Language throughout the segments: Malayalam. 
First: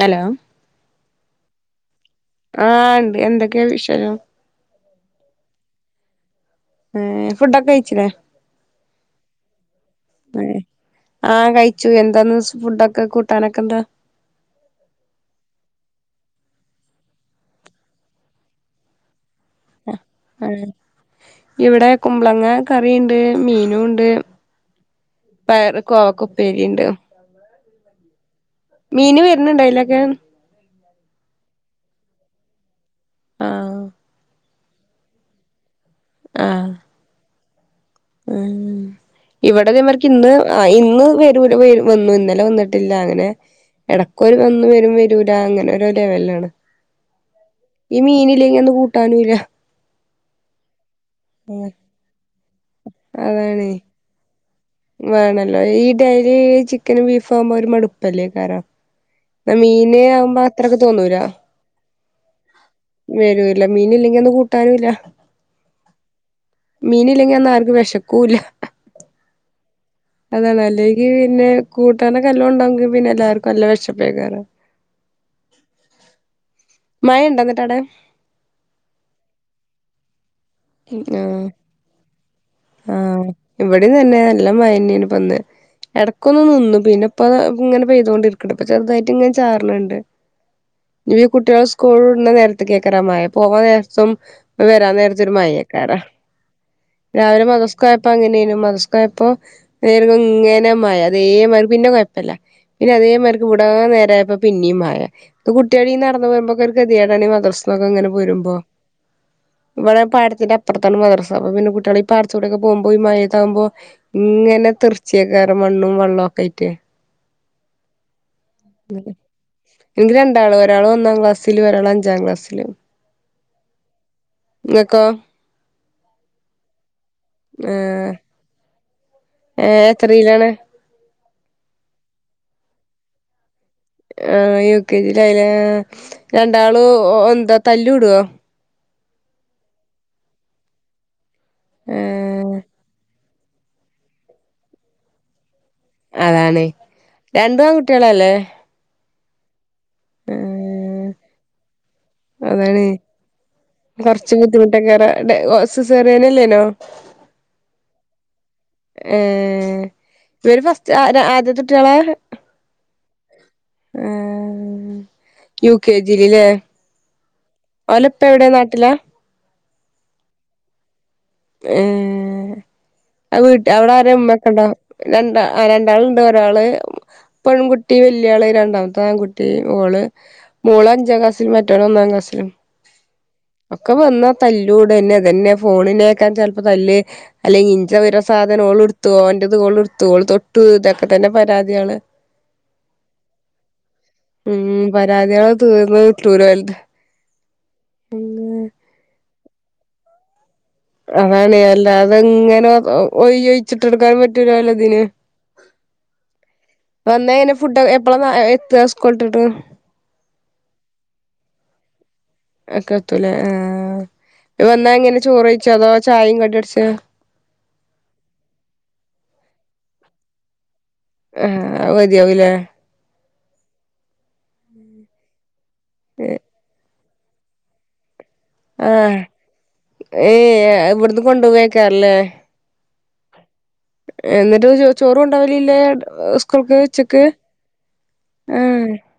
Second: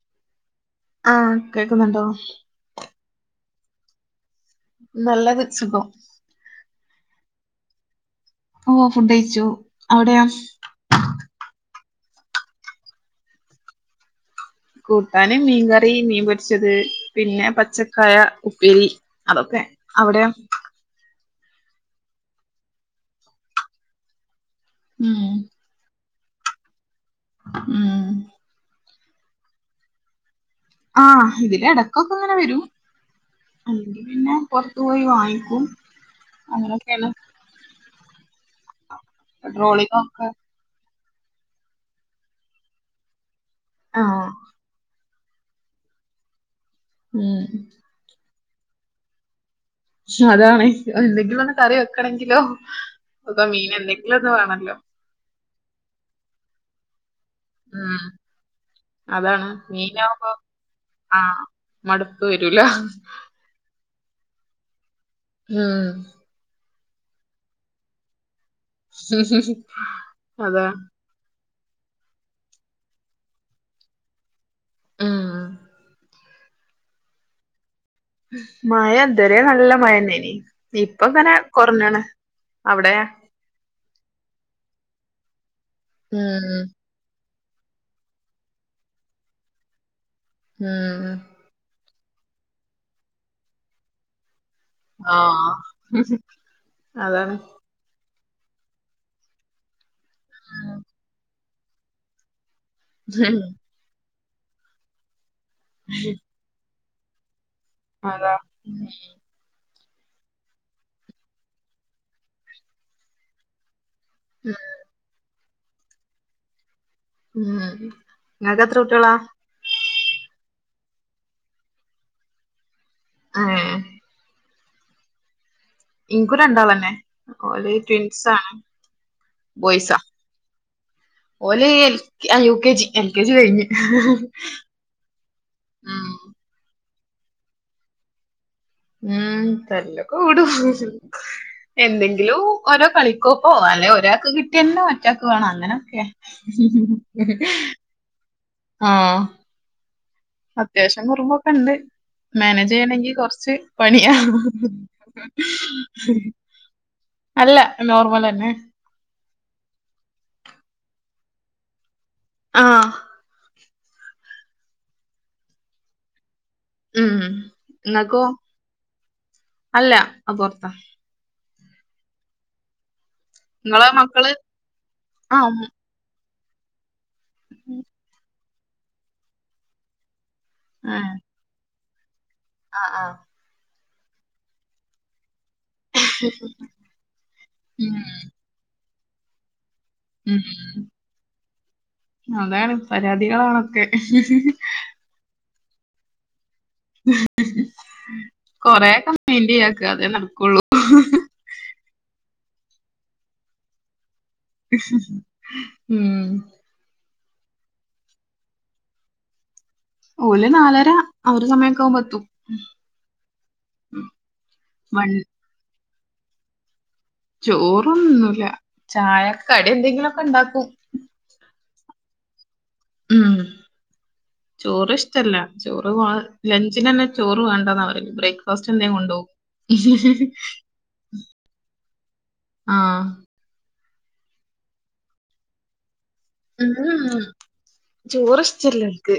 ഹലോ ആഹ് കേൾക്കുന്നുണ്ടോ? ആഹ് ഇണ്ട് എന്തൊക്കെയാ വിഷയം [unintelligible] ഏഹ് ഫുഡൊക്കെ കഴിച്ചിലേ ആഹ് ഫുഡ് കഴിച്ചു അവിടെയോ? ഏഹ് ആഹ് കഴിച്ചു എന്താന്ന് ഫുഡൊക്കെ കൂട്ടാനൊക്കെ എന്താ കൂട്ടാന് മീൻകറി മീൻപൊരിച്ചത് പിന്നെ പച്ചക്കായ ഉപ്പേരി അതൊക്കെ അവിടെയോ ആഹ് ആഹ് ഇവിടെ കുമ്പളങ്ങ കറിയുണ്ട് മീനൂണ്ട് ഉം പയറ് കോവക്ക ഉപ്പേരീണ്ട് ഉം മീന് വര്ന്ണ്ടോ അയിലൊക്കെ? ആഹ് ഇതില് ഇടക്കൊക്കെ ഇങ്ങനെ വരും ആഹ് അല്ലെങ്കിൽ പിന്നെ പുറത്തു പോയി വാങ്ങിക്കും ആഹ് അങ്ങനൊക്കാണ് ഉം ഇവിടെ ഇതേ പെട്രോളിയം മാതിരിക്ക് ഒക്കെ ഇന്ന് ആഹ് ഇന്ന് വരൂല വര് വന്നു ഇന്നലെ വന്നിട്ടില്ല അങ്ങനെ ആഹ് എടക്കൊര് വന്ന് വരും വ റ്റൂലാ അങ്ങനെ ഒരു ലെവലിലാണ് മം ഈ മീനില്ലെങ്കി അന്ന് കൂട്ടാനും ഇല്ല ക്ഷേ അതാണേ എന്തെങ്കിലും ഒന്ന് കറി വെക്കണങ്കിലോ ഒക്ക മീൻ അതാണ് എന്തെങ്കിലും ഒക്കെ വേണല്ലോ വേണല്ലോ ഈ ഡയലി ഈ ചിക്കനും ബീഫും ആകുമ്പോ ഒരു ഉം മടുപ്പല്ലേ കറോ അതാണ് ആ മീന് മീനാവുമ്പോ ആവുമ്പോ അത്രക്കെ തോന്നൂരാ ആഹ് മടുപ്പ് വരൂല വെറു ഇല്ല മീന് ഇല്ലെങ്കിൽ അന്ന് കൂട്ടാനും ഇല്ല ആഹ് മീനില്ലെങ്കിൽ അന്ന് ആർക്കും വിശക്കൂല്ല അതെ ഈ പിന്നെ കൂട്ടാനക്കെ നല്ലോം ഉണ്ടാങ്കി പിന്നെ എല്ലാവർക്കും നല്ല വിഷപ്പേക്കാറു അഹ് മഴ ഉണ്ടന്നിട്ടാട? മഴ എന്തരെ നല്ല മഴന്നെ നീ ഇപ്പ ഇങ്ങനെ ആഹ് കൊറഞ്ഞാണ് അവിടെ? ഇവിടെ തന്നെ നല്ലാം മയനീന പന്ന് ഇടക്കൊന്ന് ഉം നിന്നു പിന്നെ പ ഇപ്പ ഇങ്ങനെ പെയ്ത് കൊണ്ടിരിക്കണ്ട് ഇപ്പൊ ചെറുതായിട്ട് ഇങ്ങന ചാറനുണ്ട് ഉം ഇനി ഈ കുട്ടികളെ സ്‌ കൂളില് വിടുന്ന നേരത്ത് കേക്കറ മഴ പോവാൻ നേരത്തും വരാ ച്ചൊരു ആഹ് മഴയേക്കാറാ അതാണ് രാവിലെ മദ്‌രസ്‌ കൊഴപ്പങ്ങനെയാണു മദസ്കായപ്പോ നേരും ഇങ്ങനെ ഉം മഴ അതേമാതിരി പിന്നെ കൊഴ പ്പില്ല പിന്നെ അതേമാര്ക്ക് വിടാ നേരായപ്പോ പിന്നെയും മഴ ത് കുട്ടികളീ നടന്നു പോയുമ്പോക്കൊരു ഗതികേടാണി ഈ മദ്രസ്നൊക്കെ ഇങ്ങനെ അതാ പോരുമ്പോ ഇവിടെ പാടത്തിന്റെ അപ്പറത്താണ് മദ്രസ അപ്പൊ പിന്നെ കുട്ടികളി പാടത്തി കൂടെയൊക്കെ പോകുമ്പോ ഈ മയത്താവുമ്പോ ഇങ്ങനെ തെർച്ചിയേക്കാറേ മണ്ണും വെള്ളവും ഒക്കായിട്ടേ ഉം നിങ്ങക്ക് എത്ര കുട്ടികളാ എനിക്ക് രണ്ടാള് ഒരാള് ഒന്നാം ക്ലാസിലും ഒരാള് അഞ്ചാം ക്ലാസിലും ആഹ് നിങ്ങക്കോ ഇൻക്കും രണ്ടാളന്നെ ഓല് ഏഹ് ട്വിൻസാണ് ഏഹ് ബോയ്സാ എത്രയിലാണ് ഓല് എൽ ആഹ് U K G L K G കഴിഞ്ഞ് ആഹ് യു കെ ജി യിലായില്ലേ ഉം രണ്ടാളു എന്താ തല്ല് കൂടോ ഉം തല്ലൊക്കെ കൂടും എന്തെങ്കിലും ഏഹ് ഓരോ കളി ക്കൊക്കോ അല്ലെ ഒരാക്ക് കിട്ടിയന്നെ മറ്റാക്ക് വേണം അങ്ങനെ കേ അതാണ് രണ്ടും ആൺകുട്ടികളല്ലേ ആഹ് അത്യാവശ്യം ഏഹ് കുറുമ്പൊക്കെ ഒണ്ട് മാനേജ് അതാണ് ചെയ്യണെങ്കി കൊറച്ച് പണിയാ കൊറച്ച് ബുദ്ധിമുട്ടൊക്കേറെ ഡെ ഓ സിസേറിയനല്ലേനോ അല്ല നോർമലന്നെ ഏഹ് ഇവര് ഫസ്റ്റ് ആ ര ആദ്യത്തെ കുട്ടികളാ ആഹ് ആഹ് യു കെ ജിയിലില്ലേ ഉം നിങ്ങക്കോ അല്ല പൊറത്ത ഏഹ് ആ വീട്ടി നിങ്ങളെ അവിടെ ആരെ മക്കള് ഉമ്മയക്കൊണ്ടോ രണ്ടാ ആഹ് ര ണ്ടാളുണ്ട് ഒരാള് പെൺകുട്ടി വല്യാള് രണ്ടാമത്തെ ആൺകുട്ടി ഓള് മോളഞ്ചാം ക്ലാസിലും മറ്റോൻ ഒന്നാം ക്ലാസിലും ആ ആഹ് ഒക്കെ വന്നാ തല്ലൂടന്നെ അതന്നെ ഫോണിനെ ക്കാം ചെലപ്പോ തല്ല് അല്ലെങ്കി ഇഞ്ചെ ഉം ഓരോ സാധനം ഓളെടുത്തു ഒന്റത് ഓളെടു ത്തു ഓള് ഉം തൊട്ടു ഇതൊക്കെ തന്നെ പരാതിയാണ് അതാണ് പരാതികളാണൊക്കെ ഉം പരാതികള് തീർന്ന് കിട്ടൂല ഓലത് കൊറേ ഒക്കെ മൈന്റെയ്യാക്കാ അതേ നടക്കുള്ളൂ അതാണ് അല്ലാതെങ്ങനെ ഒയ്യയ്യ് വെച്ചിട്ടെടുക്കാൻ പറ്റൂലാല്ലോതിന് ഉം വന്നേ അയിനു ഫുഡ് എപ്പളാ എത്തുവാ സ്കൂളിട്ടിട്ട് ഓല് നാലര ആഹ് ഒരു സമയൊക്ക ആവുമ്പോ എത്തും ഒക്കെത്തൂലേ ആഹ് വന്നാ എങ്ങനെ വണ്ടി ചോറ് കഴിച്ചോ അതോ ചായയും കടിയും അടിച്ചേ ചോറൊന്നുന്നുല്ല ചായക്ക്‌ കടിയെന്തെങ്കിലൊക്കെ ഉണ്ടാക്കും ആഹ് അത് മതിയാവുല്ലേ ഉം ചോറ് ഇഷ്ടല്ല ചോറ് വാ ലഞ്ചിനന്നെ ചോറ് വേണ്ടാന്നാ പറയല് ബ്രേക്ക് ഫാസ്റ്റെന്തേ ആഹ് കൊണ്ടോവും ഏഹ് ഇവിടുന്ന് കൊണ്ടുപോവേക്കാരല്ലേ ആഹ് എന്നിട്ട് ചോ ചോറു കൊണ്ടോവലില്ലേ സ്‌ ഉം ചോറ് ഇഷ്ടില്ല ആഹ് ഓര്ക്ക്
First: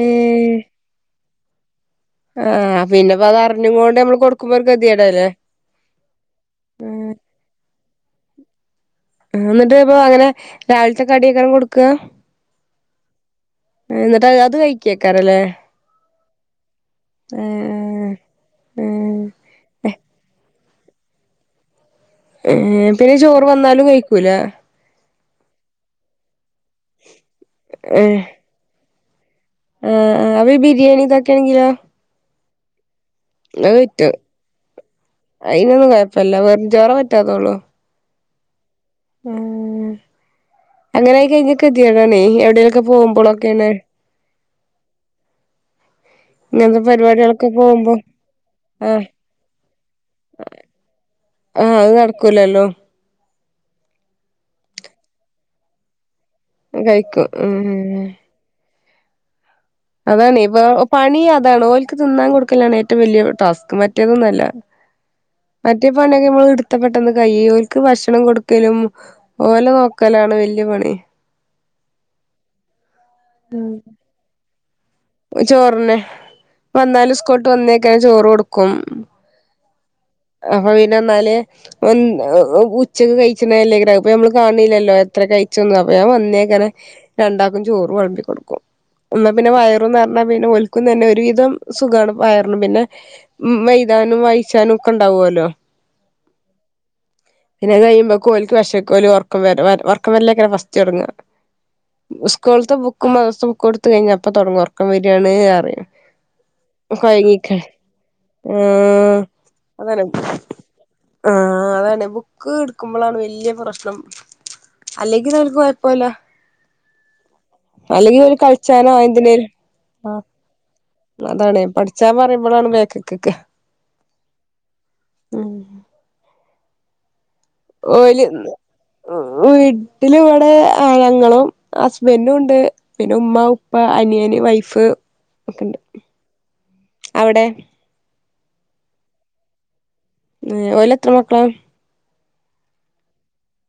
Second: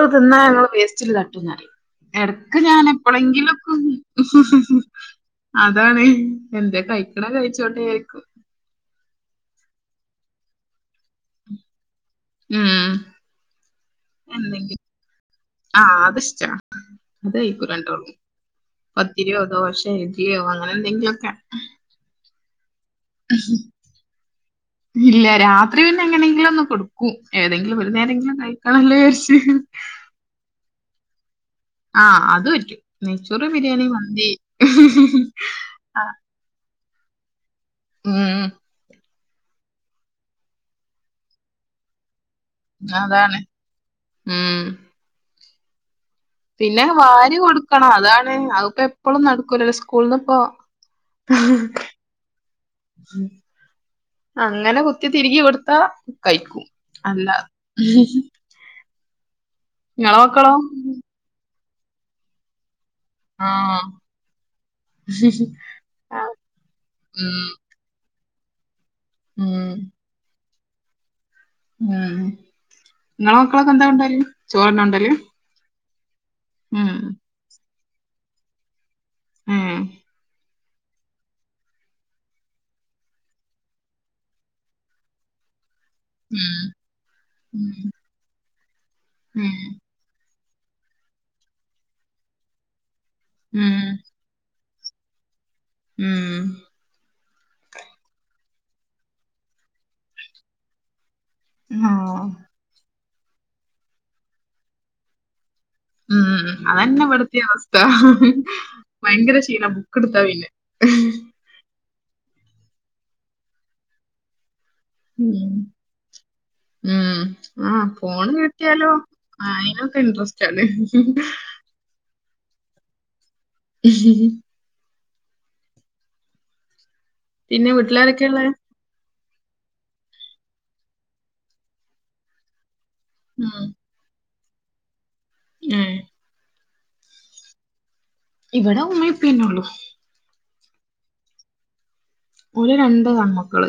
ഏ തിന്നാ ഞങ്ങള് വേ സ്റ്റില് തട്ടൂന്നറയും എടക്ക് ആഹ് ഞാൻ പിന്നെപ്പ അത് എപ്പളെങ്കിലൊക്കെ അറിഞ്ഞുകൊണ്ട് നമ്മള് കൊടുക്കുമ്പോ ഒരു ഒന്ന് ഗതികേടല്ലേ അതാണ് എന്തേം കഴിക്കണ കഴിച്ചോട്ടേ വിചാര്ക്കും എന്നിട്ട് ഇപ്പൊ അങ്ങനെ രാവിലത്തെ കടിയൊക്കാണ് കൊടുക്ക ഉം എന്നിട്ട് അത് അത് എന്തെങ്കിലും കഴിക്കേക്കാരല്ലേ ആഹ് അതിഷ്ടാ അത് [unintelligible] ഏഹ് ദോശെ ഇഡലിയോ അങ്ങനെ എന്തെങ്കിലൊക്കെ. ഏഹ് പിന്നെ ചോറ് വന്നാലും കഴിക്കൂലെ. ഇല്ല രാത്രി പിന്നെ എങ്ങനെങ്കിലും ഒന്ന് കൊടുക്കും ഏതെങ്കിലും ഒരു ഏഹ് നേരെങ്കിലും കഴ്‌ ക്കണല്ലോയാരിച്ചു ആഹ് ആഹ് അപ്പൊ ഈ ബിരിയാണിതൊക്കണെങ്കിലോ. ആഹ്, അത് പറ്റും നെയ്ച്ചോറ്, ബിരിയാണി, പറ്റും മന്തി ആഹ് ല്ല. വെറുംചോറാ റ്റാത്തോള്ളൂ. ഉം ഉം ഉം അങ്ങനെയി കഴിഞ്ഞ കെതിയേട് ആണേയ് എവിടേം അതാണ്, ഉം. ഇങ്ങനത്തെ പിന്നെ വാരി പരിപാടികളൊക്കെ കൊടുക്കണം പോകുമ്പോ അതാണ് അതിപ്പോ ആഹ് എപ്പളും നടക്കൂല സ്കൂൾന്ന് പ്പൊ ഏഹ്, അത് നടക്കൂലല്ലോ. അങ്ങനെ കുത്തി തിരികി കൊടുത്താ കഴിക്കും അല്ല കഴിക്കും ഉം നിങ്ങളെ അതാണ് മക്കളോ പ്പ പണി അതാണ് പ്പൊ ഓൽക്ക് തിന്നാൻ കൊടുക്കലാണ്. റ്റവും വലിയ ആ ടാസ്ക് മറ്റേതൊന്നുഅല്ല മറ്റെ ആ, പണിയൊക്കെ നമ്മൾ എടുത്ത പെട്ടെന്ന് ഉം, കയ്യും ക്ക് ഭക്ഷണം കൊടുക്കലും ഓലെ ഉം, നോക്കലാണ് വല്ല്യ പണി. ഉം, നിങ്ങളെ മക്കളൊക്കെ എന്താ കൊണ്ടോവല് ചോറന്നെ കൊണ്ടോവൽ ചോറന്നെ, വന്നാലും സ്കൂൾ വിട്ട് വന്നേക്കന്നെ ചോറ് കൊടുക്കും. ഉം അപ്പൊ പിന്നെ ന്നാല്. ഉച്ചക്ക് കഴിച്ചണല്ലേ്ക്കാരം അത് പ്പൊ നമ്മള് കാണില്ലല്ലോ എത്ര കഴ്‌ ച്ചുംന്നു. അപ്പ ഞാൻ ഉം വന്നേക്കനെ രണ്ടാക്കും ഉം ചോറ് വളമ്പി കൊടുക്കും. ന്നാ പിന്നെ ഉം വയറുനിറഞ്ഞ പിന്നെ ഓല് ക്കും തന്നെ ഒരുവിധം സുഖാണ് വയറിനും പിന്നെ ഉം മൈതാനും വായിച്ചാനും ഒക്കെ ഇണ്ടാവൊല്ലോ ഉം പിന്നെ അത് കയ്യുമ്പക്ക് ഓൽക്ക് വെശക്കലും ഒറക്കം വര വര് ഒറക്കം വരലയ്ക്കാരം ഫസ്റ്റ് തൊടങ്ങ ആ, സ്കൂള്ത്ത ബുക്കും മദ്റസ ബുക്കും എട്ത്ത് കഴിഞ്ഞ അപ്പ തൊടങ്ങും ഒറക്കം വരാണ് അറിം ഉം ഉം അതന്നെ ഇവടത്തിം അവസ്ഥ ആഹ് ഭയങ്കര ക്ഷീണ ബുക്ക് അതാണ് എടുത്താ പിന്നെ ആഹ് അതാണ് ബുക്ക് ഇട്ക്കുബളാണ് വല്യേ പ്രശ്നം അല്ലെങ്കിൽ ഉം ഓല്ക്ക് കൊഴപ്പൊല്ല ഉം ആ ഫോൺ ഒരു കളിച്ചാനോ കിട്ടാലോ എന്തിനേലും അതിനൊക്കെ ഇൻട്രസ്റ്റ് ആല്ലേ അതാണ് പഠിച്ചാ പറയുമ്പളാണ് ബേക്കിക് ക്ക ഹും പിന്നെ ഓല് വീട്ടിലാരൊക്കെയാ ഉള്ളെ ന്നാ വീട്ട്ല് വടെ ആ ഞങ്ങളും ഹസ്ബൻഡുണ്ട് പിന്നെ ഉമ്മ ഉം ഉപ്പ അനിയന് വൈഫ് ഒക്കണ്ട് ഏഹ് അവടെ ഇവടെ ഉമ്മി ഉപ്പിയെന്നൊള്ളു ഏഹ് ഓലെത്ര മക്കള ഓല് രണ്ട് ആൺമക്കള്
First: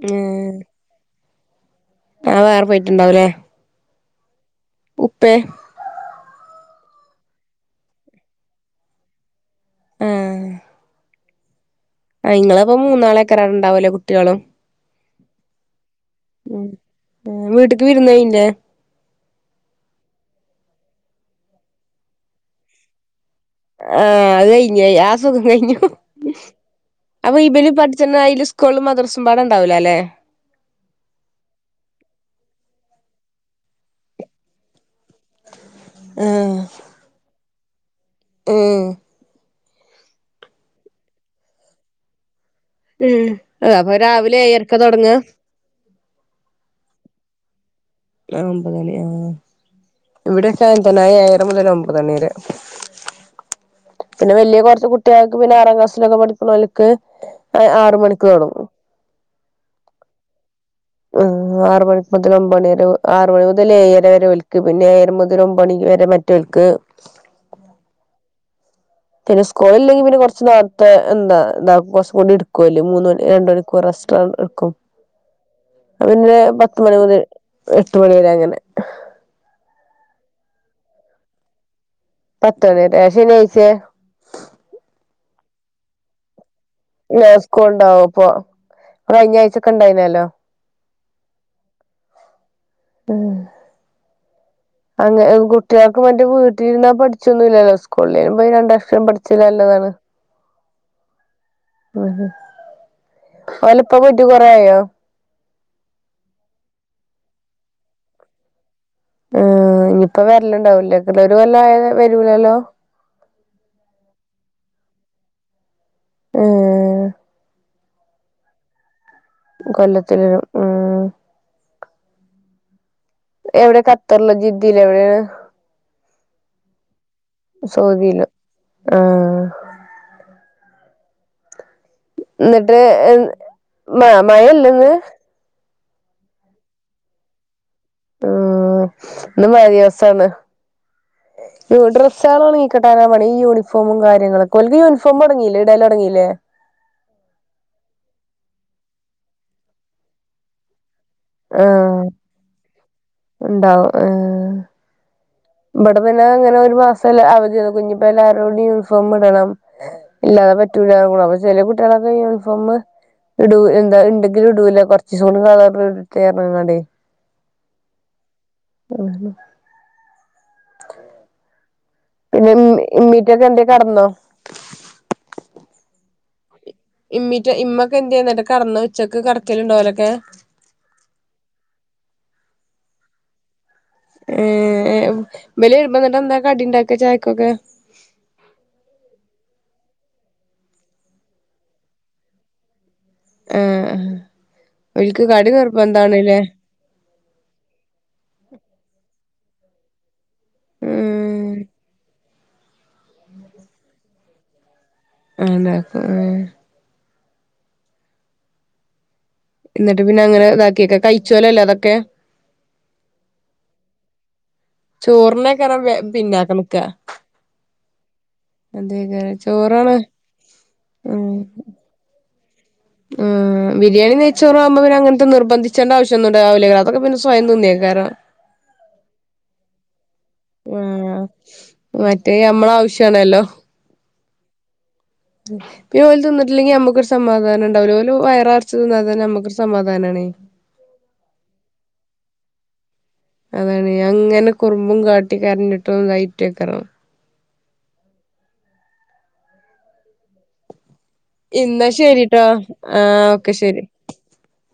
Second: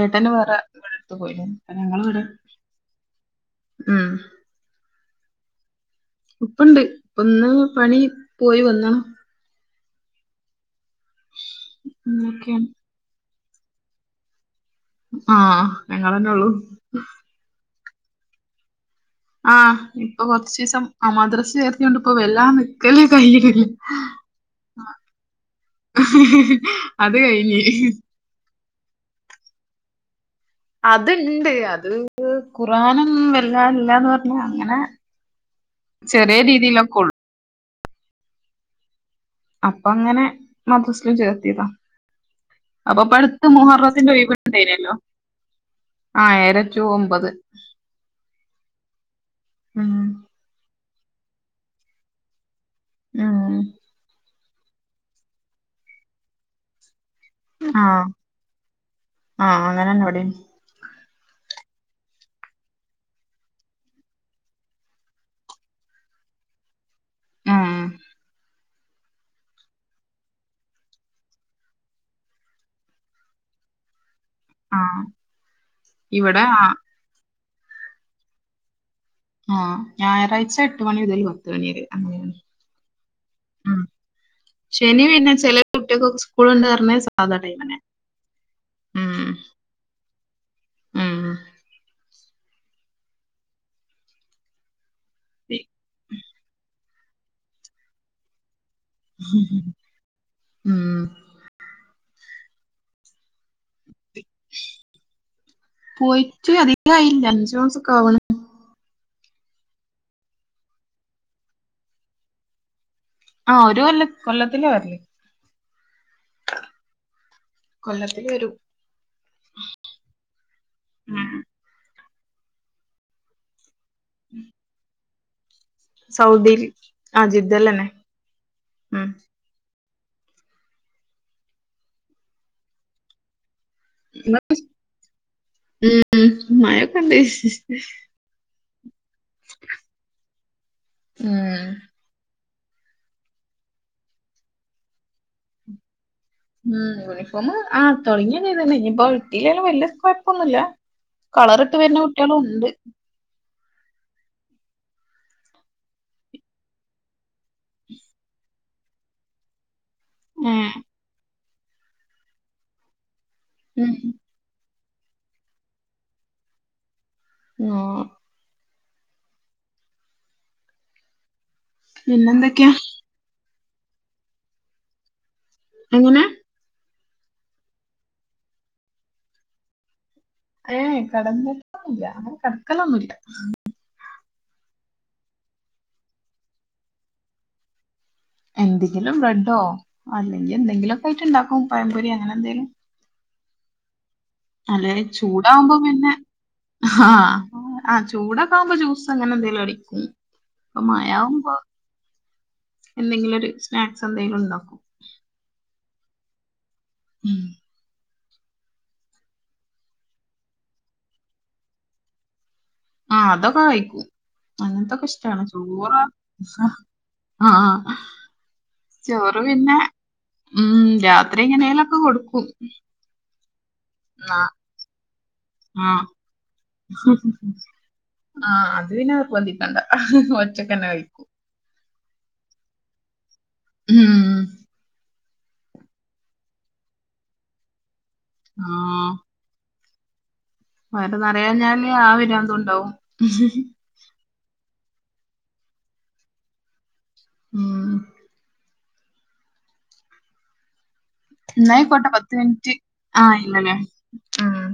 ഏട്ടന് വേറെ വീടെടുത്തു പോയിണു ഞങ്ങള്‌വടെ ആഹ് വേറെ പോയിട്ടുണ്ടാവുംല്ലേ ഉം ഉപ്പേ ഉപ്പണ്ട് പ്പന്ന് പണി പോയിവന്നണ് ഏഹ് ആ അങ്ങനെയൊക്കെയാണ് ഇങ്ങളപ്പോ മൂന്നാളേക്കാരം അവട ണ്ടാവലേ കുട്ടേളും ആഹ് ഞങ്ങളെന്നൊള്ളു ഏഹ് വീട്ട്ക്ക് വിരുന്നോയില്ലേ ആഹ് ഇപ്പൊ കൊറച്ചീസം അ മദ്രസ ചേർത്തിയോണ്ട് ഇപ്പൊ വെല്ലാ നിക്കല് കയ്യൂല ആഹ് അത് കഴിഞ്ഞോയ് ആ സുഖം കഴിഞ്ഞു അത് അപ്പൊ കഴിഞ്ഞ് ഇബല്‌ പഠിച്ചെണ്ണയില് സ്കോളും മദർസും പാടണ്ടാവൂല്ല ല്ലേ അത്ണ്ട് അത് ഖുർആനൊന്നും വെല്ലാ ഇല്ലാന്ന് പറഞ്ഞ് അങ്ങനെ ചെറേ രീതിയിലൊകൊള്ളു ഏഹ് അപ്പങ്ങനെ മദ്രസിലും ചേർത്തിതാ അപ്പ ഉം ഇപ്പട്ത്ത് അപ്പൊ മുഹറത്തിന്റെ രാവിലെ ഏഴരക്കാ ഒഴിവ്ണ്ടായിനല്ലോ തൊടങ്ങ ആഹ് ഏയര റ്റു ഒമ്പത് ആഹ് ഒമ്പതണി ആഹ് ആഹ് ഇവിടെയൊക്കെ അങ്ങൻത്തന്നെ ഏഴര മുതൽ ഒമ്പത് മണി വരെ ആഹ് പിന്നെ വല്ല്യ കൊറച്ച് കുട്ടേൾക്ക് പിന്നെ ആറാം ക്ലാസിലൊക്കെ പഠിക്ക്ണോ ല്ക്ക് ആറ് ആഹ് മണിക്ക് തൊടങ്ങും ആഹ് അങ്ങനെന്ന വടിം ആഹ് ആറ് മണി മുതൽ ഒമ്പ മണി വരെ ആറ് മണി മുതൽ ഏയരവരെ ഒൽക്ക് പിന്നെ ഏയര മുതൽ ഒമ്പത് മണി വരെ മ. റ്റോൽക്ക് ഉം പിന്നെ സ്കൂള് ഇല്ലെങ്കി പിന്നെ കൊറ്ച്ച് നേർത്തെ എന്താ എന്ത കൊറ്ച്ചും കൂടി ഇടുക്കോൽ മൂന്ന് മണി രണ്ട് മണിക്കൂർ എസ്ട്ര - - ക്കും ആഹ് അത് പിന്നെ ഇവിടെ ആ പത്ത് മണി മുതൽ എട്ട് മണി വരെ അങ്ങനെ. ആഹ് ഞായറാഴ്ച എട്ട് മണി മുതൽ പത്തണിവരെ പത്തണി വരെ ആ ശനിഴായ്ച്ചെ ശനി പിന്നെ ചെല കുട്ട്യാ കൊക്കെ സ്കൂ. ഇപ്പോളെന്താപറഞ്ഞേ. ഏഹ് സ്കൂൾ ഉണ്ടാവും പ്പൊ അത് ഉം കഴിഞ്ഞ ആഴ്ചൊക്കെണ്ടായിരുന്നല്ലോ. ഉം ഉം ഹ് അങ്ങ കുട്ട്യാക്കും മറ്റേ വീട്ടിരുന്നാ പഠിച്ചൊന്നും ഇല്ലല്ലോ സ്കൂളിൽ വരുമ്പോ രണ്ട ക്ഷരം പഠിച്ചല് നല്ലതാണ്. ഉം. ഉം ഓലേപ്പ പോയിട്ട് കൊറേ ആയോ? പോയിട്ട് അധികായില്ല അഞ്ചുമാസൊക്കെ ആവ്ണ്. ആഹ് ഇനിയിപ്പോ വര്ല്ണ്ടാവൂലേക്കുലേ ഒരു കൊല്ലം ആയ വരൂലല്ലോ. ആഹ് ഒരു കൊല്ല കൊല്ലത്തിലാ വരല്. ഏഹ്. കൊല്ലത്തിൽ വരും. കൊല്ലത്തിലെരും ഉംഹ്. ഉം എവിടെ കത്തർലൊ ജിദ്ദലോ എവിടെയാണ്? സൗദിയിൽ ആഹ് ജിദ്ദയിലന്നെ സൗദിയില് ഉം. ആഹ് ന്നിട്ട് ഏഹ് മ മഴല്ലേ ഇന്ന്. ഉം മഴൊക്കെണ്ട്. അഹ് ഇന്ന് മഴ ദിവസാണ്. ഉം ഡ്രസ്സോളൊ ണങ്ങി കിട്ടാന പണി. ഈ യൂണിഫോമും കാര്യങ്ങളൊക്കെ ഓല്ക്ക് യൂണഫോമ് തൊടങ്ങിലേ ഇടൽ തൊടങ്ങീല്ലേ. ഉം യൂണിഫോം ആ തൊടങ്ങിക്കെ ചെയ്ത്ക്ണ് ഇനി ഇട്ടീലേലും വല്ല്യ കൊഴപ്പൊന്നുല്ല. കളറിട്ട് വര്ന്ന കുട്ട്യാളും ഉണ്ട്. ഉണ്ടോ ഏഹ്. ഇവിടെ പിന്നെ അങ്ങനെ ഒരു മാസല്ല അവധിന്നേ ഞ്ഞിപ്പം എല്ലാരോടും യൂണിഫോം ഇടണം ഇല്ലാതെ ഏഹ് പറ്റൂല്ല അപ്പൊ ചെല കുട്ടികളൊക്കെ യൂണിഫോം ഇടു ഉം എന്താ ഉണ്ട്. ഇടൂല കൊർച്ചീസുക്കൂടി കളർ ഇടട്ടേ പർഞ്ഞ്കാണ്ടെ. നോ ഉം. പിന്നെന്തെക്കെയാ. ഇമ്മീറ്റൊക്കെ എന്തേ കടന്നോ. എങ്ങനെ ഇമ്മിറ്റ ഇമ്മൊക്കെ എന്ധ്യേ എന്നിട്ട് കടന്നോ ഉച്ചക്ക് കടക്കലുണ്ടോലൊക്കെ. ഏഹ് കടന്നിട്ടോന്നുല്ല അങ്ങനെ കടക്കലൊന്നുല്ല. ഏഹ് ഇവല് വെരുമ്പ എന്നിട്ട് എന്താ കടി ഉണ്ടാക്ക ചായക്കൊക്കെ എന്തെങ്കിലും ബ്രെഡോ അല്ലെങ്കിൽ എന്തെങ്കിലുമൊക്കെ ആയിട്ട് ഉണ്ടാക്കും പായംപൊരി അങ്ങനെ എന്തെലും ആഹ് ഓൽക്ക് കടി നിർബന്താണല്ലേ ആഹ് ആ ചൂടൊക്കെ ആകുമ്പോ ജ്യൂസ് അങ്ങനെ എന്തെങ്കിലും അടിക്കും. ഉം മയാവുമ്പോ എന്തെങ്കിലും ഒരു സ്നാക്സ് എന്തെങ്കിലും ഉണ്ടാക്കും. ആഹ് ഉണ്ടാക്കും ഏഹ് ഉം ന്നട്ട് പിന്നെ അങ്ങനെ ഇതാക്കിയൊക്കെ കഴിച്ചോലോല്ലെ അതൊക്കെ. ആഹ് അതൊക്കെ കഴിക്കൂം അങ്ങനത്തൊക്കെ ഇഷ്ടാണ് ചോറിനേക്കാരം ചോറ വെ പിന്നാക്ക ഹ നിക്കാ ആഹ് അതേക്കാരം ചോറ് പിന്നെ ചോറാണ് ഉം രാത്രി എങ്ങനെലൊക്കെ കൊടുക്കും. ഉം ബിരിയാണി ആ നയ്ച്ചോറൊക്കെ ആവുമ്പോ പിന്നെ അങ്ങനത്തെ നിർ ആ ബന്ധിച്ചേണ്ട ആവശ്യന്നുണ്ടാവില്ല അതൊക്കെ സ്വയം തിന്നേക്കാരം പ ആഹ് അത് പിന്നെ പൊന്തിക്കണ്ട ആഹ് മറ്റേ നമ്മളെ ആവശ്യാണല്ലോ ഉം പിന്നെ ഓല് തിന്നിട്ടില്ലെങ്കിൽ നമ്മുക്ക് ഒരു സമാധാനംണ്ടാവൂല ഓല് വയറ് നെറച്ചു തിന്നാ ആ തന്നെ നമ്മക്ക് ഒര് സ സമാധാനാണേ വയറ് നിറയഞ്ഞാല് ആ പിരാന്തുണ്ടാവും അങ്ങനെ കുറുമ്പും കാട്ടി കരഞ്ഞിട്ടും ഇത് ആയ്റ്റക്കാരം ഉം ഇന്നാ എന്നായിക്കോട്ടെ പത്ത് ശരിട്ടോ മിനിറ്റ് ആഹ് ഓക്കെ ഇല്ലല്ലേ ശെരി ഉം